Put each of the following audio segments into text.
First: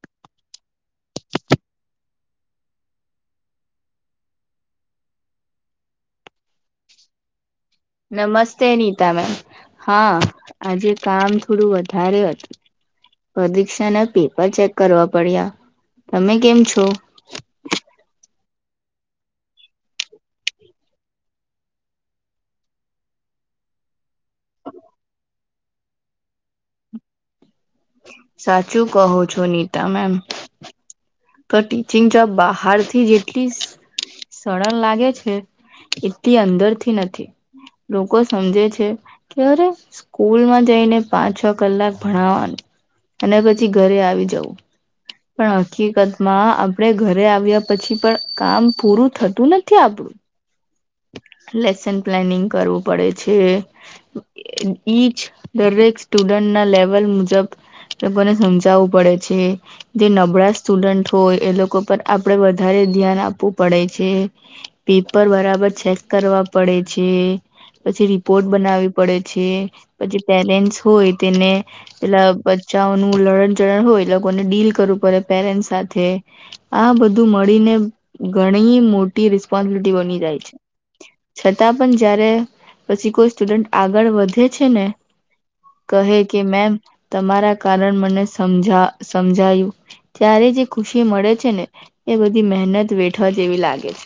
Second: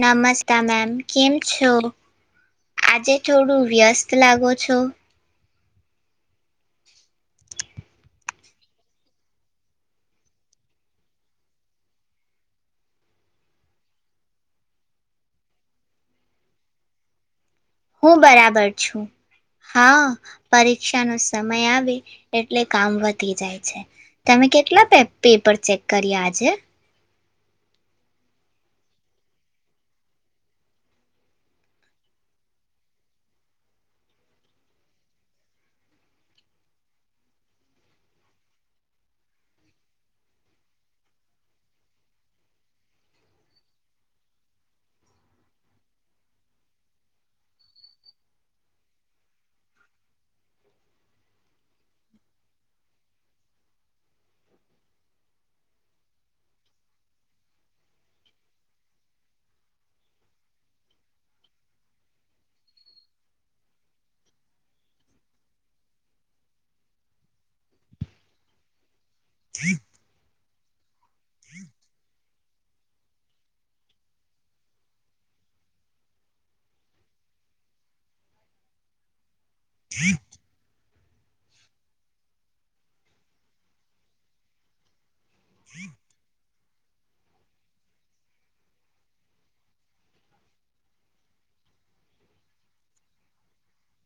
નમસ્તા ma'am કેમ છો? આજે થોડું વ્યસ્ત લાગો છો? [inaudible] નમસ્તે નીતા મેમ. હા આજે કામ થોડું વધારે હતું. પરીક્ષા ના પેપર ચેક કરવા પડ્યા. તમે કેમ છો? હું બરાબર છું. હા, પરીક્ષાનો સમય આવે એટલે કામ વધી જાય છે. તમે કેટલા પે-પેપર ચેક કરીએ આજે? સાચું કહો છો નીતા મેમ. તો ટીચિંગ જોબ બહારથી જેટલી સરળ લાગે છે એટલી અંદરથી નથી. લોકો સમજે છે કે અરે સ્કૂલમાં જઈને પાંચ છ કલાક ભણવાનું અને પછી ઘરે આવી જવું પણ હકીકત માં આપણે ઘરે આવ્યા પછી પણ કામ પૂરું થતું નથી આપણું. લેસન પ્લાનિંગ કરવું પડે છે ઈચ દરેક સ્ટુડન્ટના લેવલ મુજબ લોકોને સમજાવવું પડે છે જે નબળા સ્ટુડન્ટ હોય એ લોકો પર આપડે વધારે ધ્યાન આપવું પડે છે પેપર બરાબર ચેક કરવા પડે છે પછી રિપોર્ટ બનાવી પડે છે પછી પેરેન્ટ્સ હોય તેને પેલા બચ્ચાઓનુંું લળણ ચડણ હોય એ લોકોને ડીલ કરવું પડે પેરેન્ટ્ સાથે આ બધું મળીને ઘણી મોટી રિસ્પોન્સબિલિટી બની જાય છે છતાં પણ જ્યારે પછી કોઈ સ્ટુડન્ટ આગળ વધે છે ને કહે કે મેમ તમારા કારણ મને સમજા સમજાયું ત્યારે જે ખુશી મળે છે ને એ બધી મહેનત વેઠવા જેવી લાગે છે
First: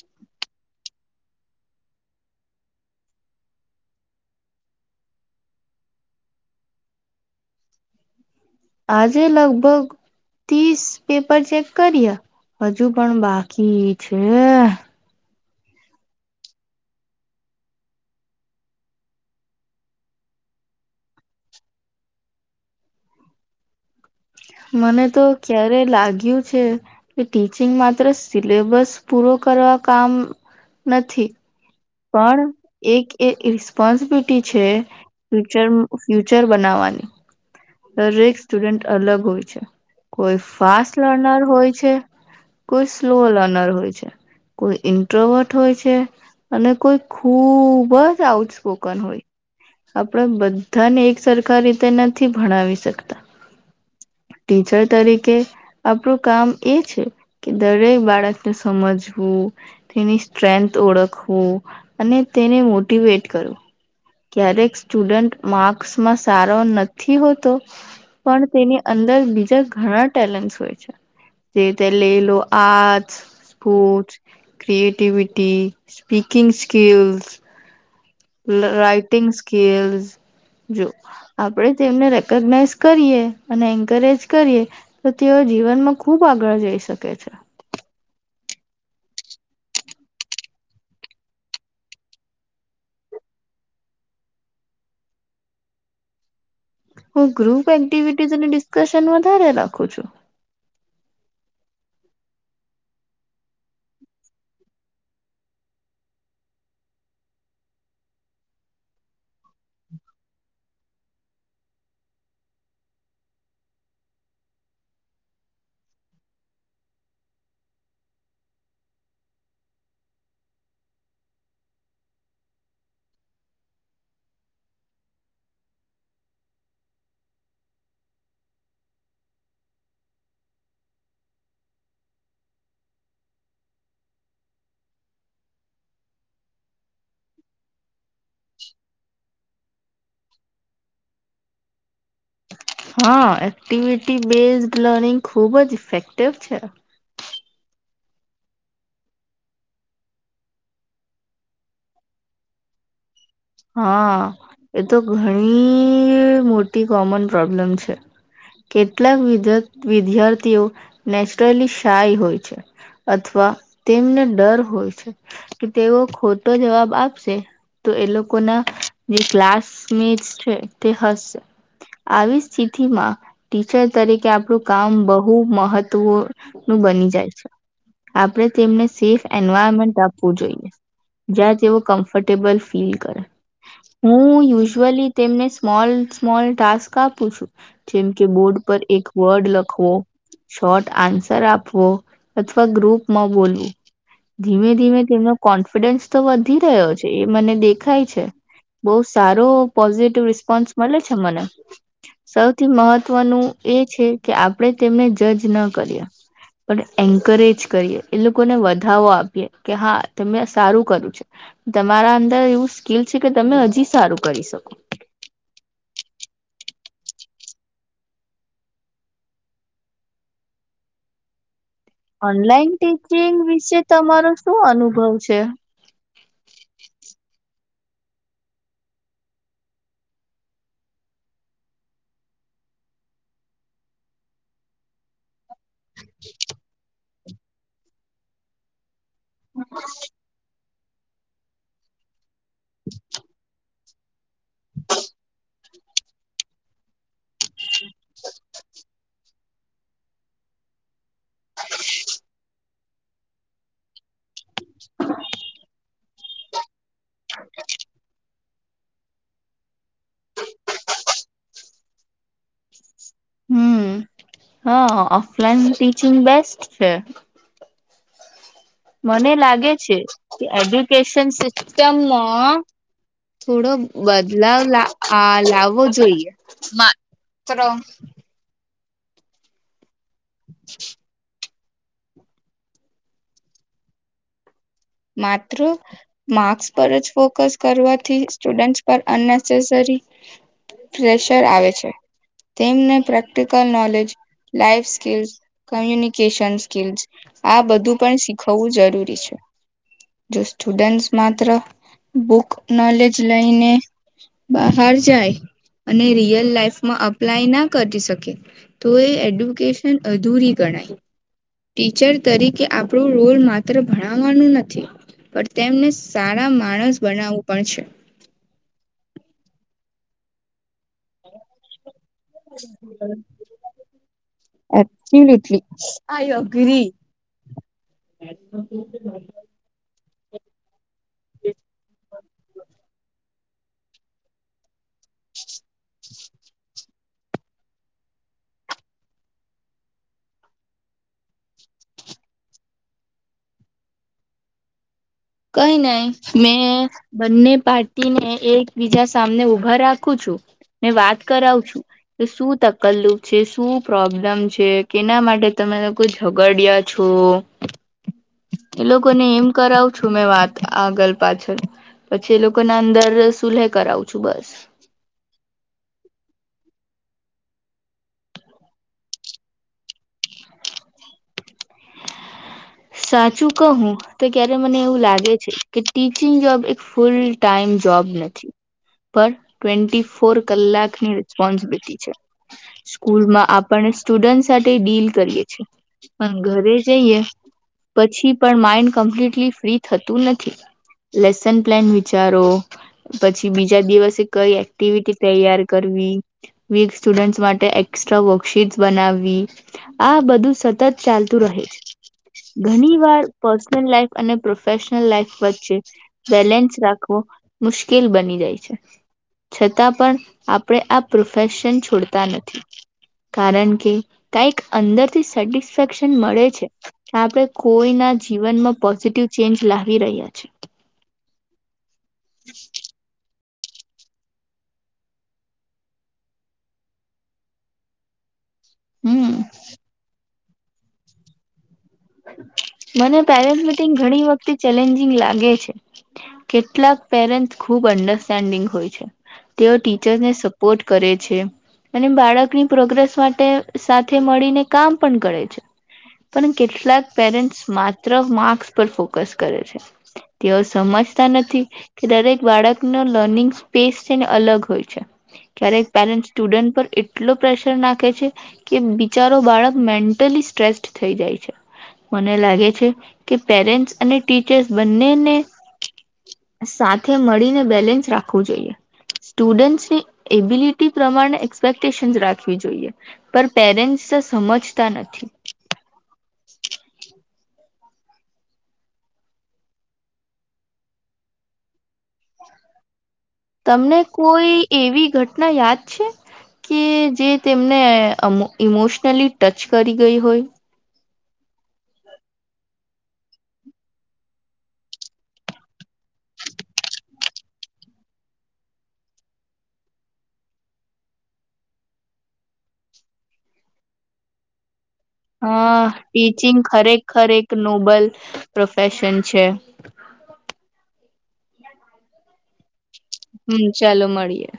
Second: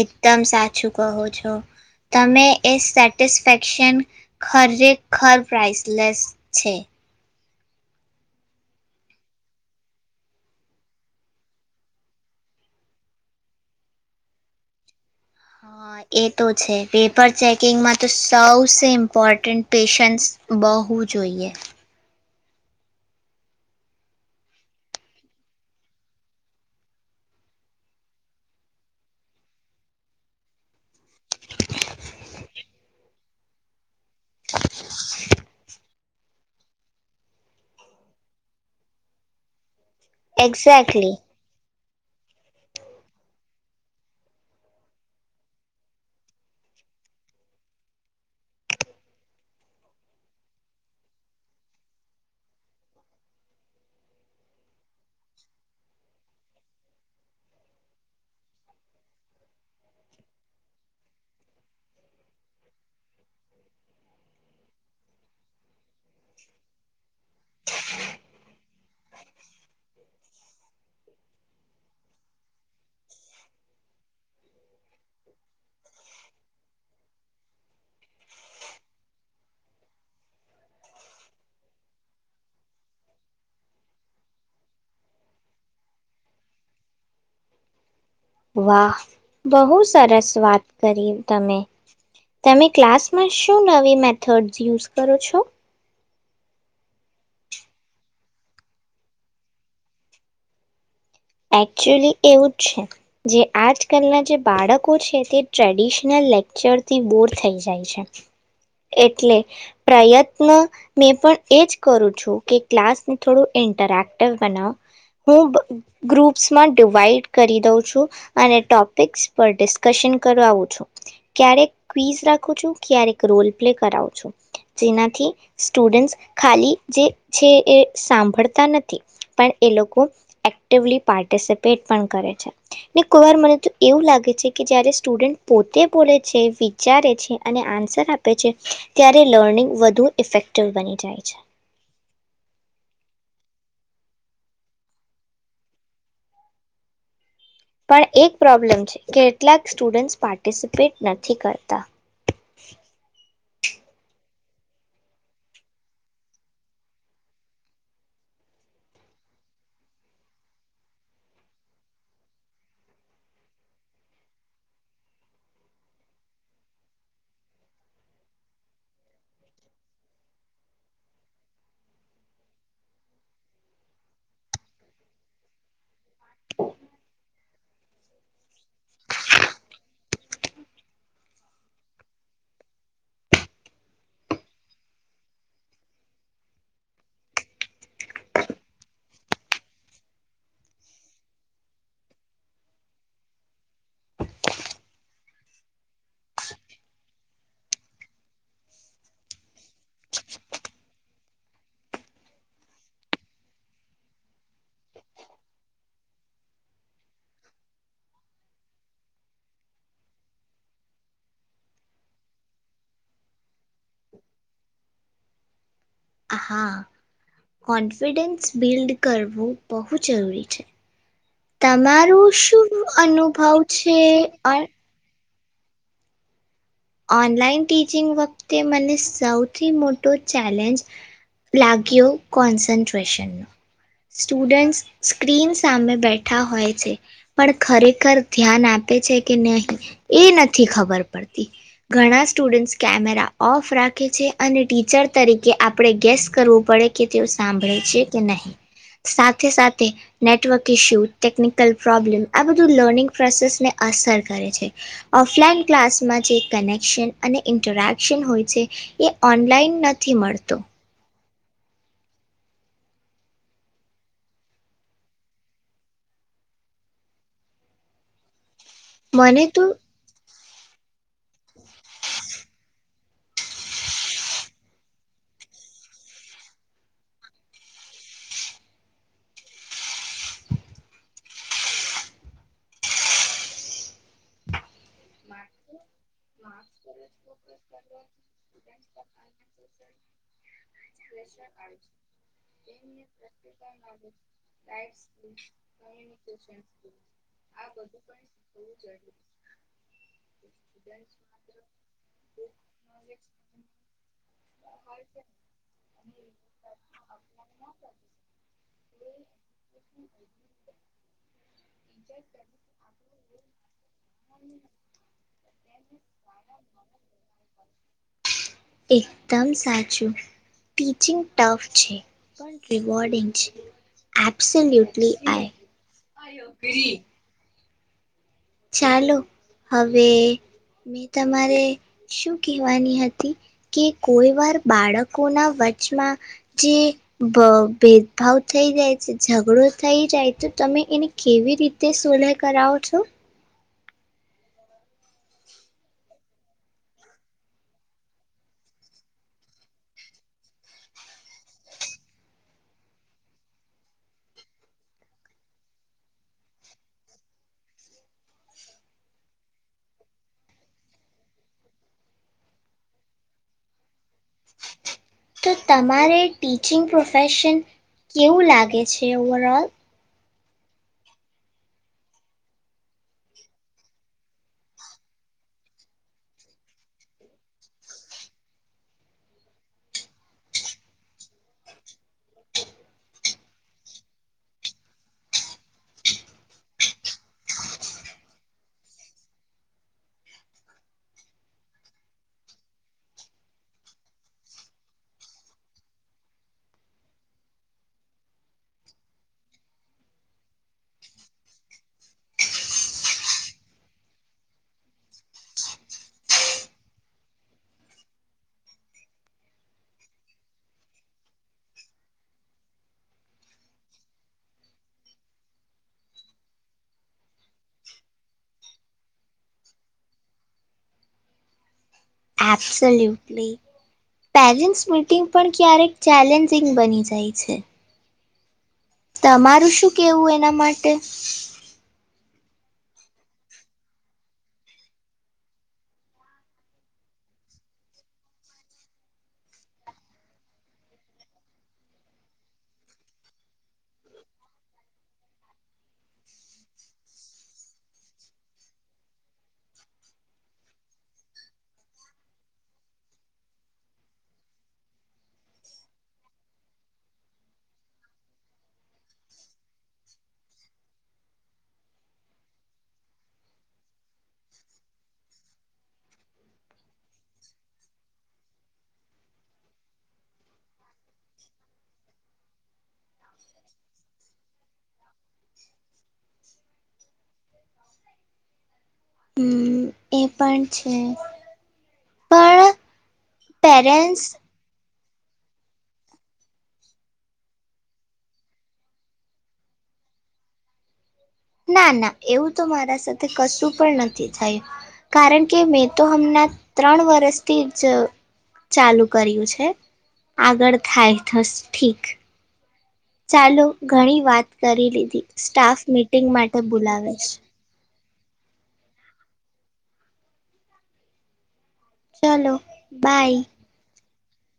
એકદમ સાચું કહો છો તમે એ સેટિસ્ફેક્શન ખરેખર પ્રાઇઝલેસ છે આજે લગભગ ત્રીસ પેપર ચેક કર્યા હજુ પણ બાકી છે હા એ તો છે પેપર ચેકિંગમાં તો સૌસે ઇમ્પોર્ટન્ટ પેશન્ટ બહુ જોઈએ મને તો ક્યારે લાગ્યું છે કે ટીચિંગ માત્ર સિલેબસ પૂરો કરવા કામ નથી પણ એક એ રિસ્પોન્સિબિલિટી છે ફુચર ફ્યુચર બનાવવાની દરેક સ્ટુડન્ટ અલગ હોય છે કોઈ ફાસ્ટ એક્ઝેક્ટલી લર્નર હોય છે કોઈ સ્લો લર્નર હોય છે કોઈ ઇન્ટ્રોવર્ટ હોય છે અને કોઈ ખૂબ જ આઉટ સ્પોકન હોય આપણે બધાને એક સરખા રીતે નથી ભણાવી શકતા ટીચર તરીકે આપણું કામ એ છે કે દરેક બાળકને સમજવું તેની સ્ટ્રેન્થ ઓળખવું હો અને તેને મોટીવેટ કરું ક્યારેક સ્ટુડન્ટ માર્ક્સમાં સારો નથી હોતો પણ તેની અંદર બીજા ઘણા ટેલેન્ટ હોય છે જે તે લે લો art spot creativity speaking skills writing skills જો આપણે તેમને રેકોગનાઈઝ કરીએ અને એન્કરેજ કરીએ તો તેઓ જીવનમાં ખૂબ આગળ જઈ શકે છે વાહ બહુ સરસ વાત કરી તમે તમે ક્લાસમાં શું નવી મેથડ યુઝ કરો છો હું ગ્રુપ એક્ટિવિટીસ અને ડિસ્કશન વધારે રાખું છું એકચુલી એવું જ છે જે આજ કલના જે બાળકો છે તે ટ્રેડિશનલ લેક્ચરથી બોર થઈ જાય છે એટલે પ્રયત્ન મેં પણ એજ કરું છું કે ક્લાસને થોડું ઇન્ટરેક્ટિવ બનાવ હું ગ્રુપ્સમાં ડિવાઈડ કરી દઉં છું અને ટોપિક્સ પર ડિસ્કશન કરાવું છું ક્યારેક ક્વીઝ રાખું છું ક્યારેક રોલ પ્લે કરાવું છું જેનાથી સ્ટુડન્ટ્સ ખાલી જે છે એ સાંભળતા નથી પણ એ લોકો એક પાર્ટિસપેટ પણ કરે છે ને કોઈ વાર મને તો એવું લાગે છે કે જારે સ્ટુડન્ટ પોતે બોલે છે વિચારે છે અને આન્સર આપે આપે છે ત્યારે લર્નિંગ વધુ ઇફેક્ટિવ બની જાય છે હા એક્ટિવિટી બેઝ લર્નિંગ ખુબ જ ઇફેક્ટિવ છે પણ એક પ્રોબ્લેમ છે કે કેટલાક સ્ટુડન્ટ્સ પાર્ટિસિપેટ નથી કરતા હા એ તો ઘણી મોટી કોમન પ્રોબ્લેમ છે કેટલાક વિદ્યાર્થીઓ નેચરલી શાય હોય છે અથવા તેમને ડર હોય છે કે તેઓ ખોટો જવાબ આપશે તો એ લોકો જે ક્લાસમેટ છે તે હશે આવી સ્થિતિમાં ટીચર તરીકે આપણું કામ બહુ મહત્વ નું બની જાય છે આપણે તેમને સેફ એન્વાયરમેન્ટ આપવું જોઈએ જ્યાં તેઓ કમ્ફર્ટેબલ ફીલ કરે હું યુઝઅલી તેમને સ્મોલ સ્મોલ ટાસ્ક આપું છું જેમ કે બોર્ડ પર એક વર્ડ લખવો શોર્ટ આન્સર આપવો અથવા ગ્રુપમાં બોલવો ધીમે ધીમે તેમનો કોન્ફિડન્સ તો વધી રહ્યો છે એ મને દેખાય બહ સારો પોઝિટિવ રિસ્પોન્સ મળે છે મને સૌથી મહત્વનું એ છે કે આપણેે તેમને જજ ન કરીએ પણ એન્કરેજ કરીએ એ લોકોને વધાવો આપીએ કે હા તમે સારું કરું છે તમારા અંદર એવું કીલ છે કે તમે હજી સારું કરી શકો હા કોન્ફિડન્સ બિલ્ડ કરવું બહુ જરૂરી છે તમારો શું ઓનલાઈન ટીચિંગ અનુભવ વિશે છે તમારો શું અન અનુભવ છે ઓનલાઈન ટી ચિંગ વખતે મને સૌથી મોટો ચેલેન્જ લાગ્યો કોન્સન્ટ્રેશનનો સ્ટુડન્ટ સ્ક્રીન્સ સામે બેઠા હોય છે પણ ખરેખર ધ્યાન આપે છે કે ન એ નથી ખબર ખબર પડતી ઘણા સ્ટુડેન્ટસ કેમેરા ઓફ રાખ કે જે અને ટીચર તરીકે આપ આપણે ગેસ કરવું પડે કે તેઓ સાંભળે છે કે નહી સાથે સાથે નેટવર્ક ઇશ્યુ ટેકનિકલ પ્રોબ્લેમ આ બધું લર્નિંગ પ્રોસેસને અસર છે ઓફલાઈન ક્લાસમાં જ અને અને ઇન્ટરેક્શન હોય એ ઓનલાઈન નથી મળતો હમ હા ઓફલાઈન ટીચિંગ બેસ્ટ છે મને લાગે છે એડ્યુકેશન સિ ચમાં થોડો બદલાવ લ આ લાવવો જોઈએ [inaudible] માત્ર માર્ક્સ પર જ ફોકસ કરવાથી સ્ટુડન્ટસ પર અનનેસેસરી પ્રેશર આવે છે તેમને practical knowledge life skills communication skills આ બધું પણ શીખવવું જરૂરી છે જો સ્ટુડેન્ટ્સ માત્ર બુક નોલેજ લઈને બહાર જાય અને રિયલ લાઈફમાં અપ્લાય ના કરી શકે તો એ એડ્યુકેશન અધૂરી ગણાય ટીચર તરીકે આપણું રોલ માત્ર ભણાવવાનું નથી પણ તેમને સારા માણસ બનાવવું પણ છે દમ સાચું ટીચિંગ ટફ છે પણ રિવોર્ડિંગ છે એબ્સલ્યુટલી આ એબ્સોલ્યુટલી આઈ અગ્રી ચાલો હવે મે તમારે શું કહેવાની હતી કે કોઈ વાર બાળકો ના વ છમાં જી ભેદભાવ થઈ જાય છે, ઝઘડો થઈ જાય તો તમે એને કેવી રીતે સોલા કરાવો છો? કઈ નહી મેં બંને પાર્ટીને એકબીજા સામને ઉઊભા રાખું છું. ને વાત કરાવ છું કે શું તકલુફ છે, શું પ્રોબ્લમ છે કેના માટે તમે કોઈ ઝગડ્યા છો? એ લોકોને એમ કરાવ છું મેં વાત આગળ પાછળ પછી એ લોકોને અંદર સુલેહ કરાવું છું. બસ તો તમારે ટીચિંગ પ્રોફેશન કેવું લાગે છે ઓવરઓલ? સાચું કહું તો ક્યારે મને એવું લાગે છે, કે ટીચિંગ જોબ એક ફૂલ ટાઈમ જોબ નથી પણ ટ્વેન્ટી ફોર કલાકની રિસ્પોન્સિબિલિટી છે. સ્કૂલમાં આપને સ્ટુડન્ટ સાથે ડીલ કરીએ છીએ. ઘરે જઈએ પછી પણ માઈન્ડ કમ્પ્લીટલી ફ્રી થતું નથી. લેસન પ્લાન વિચારો પછી બીજા દિવસે કઈ એક્ટિવિટી તૈયાર કરવી વીક સ્ટુડન્ટસ માટે એકસ્ટ્રા વર્કશીટ બનાવવી આ બધું સતત ચાલતું છે. ઘણી વાર પર્સનલ લાાઈફ અને પ્રોફેશનલ લાઈફ વચ્ચે બેલેન્સ રાખવો મુશ્કેલ બની જાય છે. છતાં પણ આપણે આ પ્રોફેશન છોડતા નથી કારણ કે કઈક અંદરથી સેટિસ સેટિસફેક્શન મળે છે. આપણે કોઈના જીવનમાં પોઝિટિવ ચેન્જ લાવી રહ્યા છે. આપસોલ્યુટલી પેરેન્ટ્સ મીટિંગ પણ ક્યારેક ચેલેન્જિંગ બની જાય છે હમ તમારું શું કેવું એ એના માટે મને પેરેન્ટ્સ મીટિંગ ઘણી વખતે ચેલેન્જિંગ લાગે છે, કેટલાક પેરેન્ટ્સ ખુબ અન્ડરસ્ટેન્ડિંગ હોય છે, તેઓ ટીચર્સને સપોર્ટ કરે છે, અને બાળકની પ્રોગ્રેસ માટે સાથે મળીને કામ પણ કરે છે પણ કેટલાક પેરેન્ટ્સ માત્ર માર્ક્સ પર ફોકસ કરે છે, તેઓ સમજતા નથી કે દરેક બાળકનો લર્નિંગ સ્પેસ છેને અલગ હોય છે, ક્યારેક પેરેન્ટસ સ્ટુડન્ટ પર એટલો પ્રેશર નાખે છે કે બિચારો બાળક મેન્ટલી સ્ટ્રેસ્ટ થઈ જાય છે મને લાગે છે, કે પેરેન્ટ્સ અને ટીચર્સ બંનેને સાથે મળીને બેલેન્સ રાખવું જોઈએ સ્ટુડન્ટસની એબિલિટી પ્રમાણે એક્સપેક્ટેશનસ રાખવી જોઈએ, પણ પેરેન્ટ્સ સમજતા નથી [unintelligible] હમ એ પણ છે પણ તમને પેરેન્ટ્સ કોઈ એવી ઘટના યાદ છે કે જે તેમને ઇમોશનલી ટચ કરી ગઈ હોય ના ના એવું તો મારા સાથે કશું પણ નથી થયું કારણ કે મેં તો હમણાં ત્રણ વર્સથી જ ચાલુ કર્યું છે આગળ થાય થસ ઠીક ચાલો ઘણી વાત કરી લીધી હ, સ્ટાફ મીટિંગ માટે ટીચિંગ બોલાવે છે ખરેખરે એક નોબલ પ્રોફેશન છે ચાલો હમ, ચાલો મળીએ [unintelligible]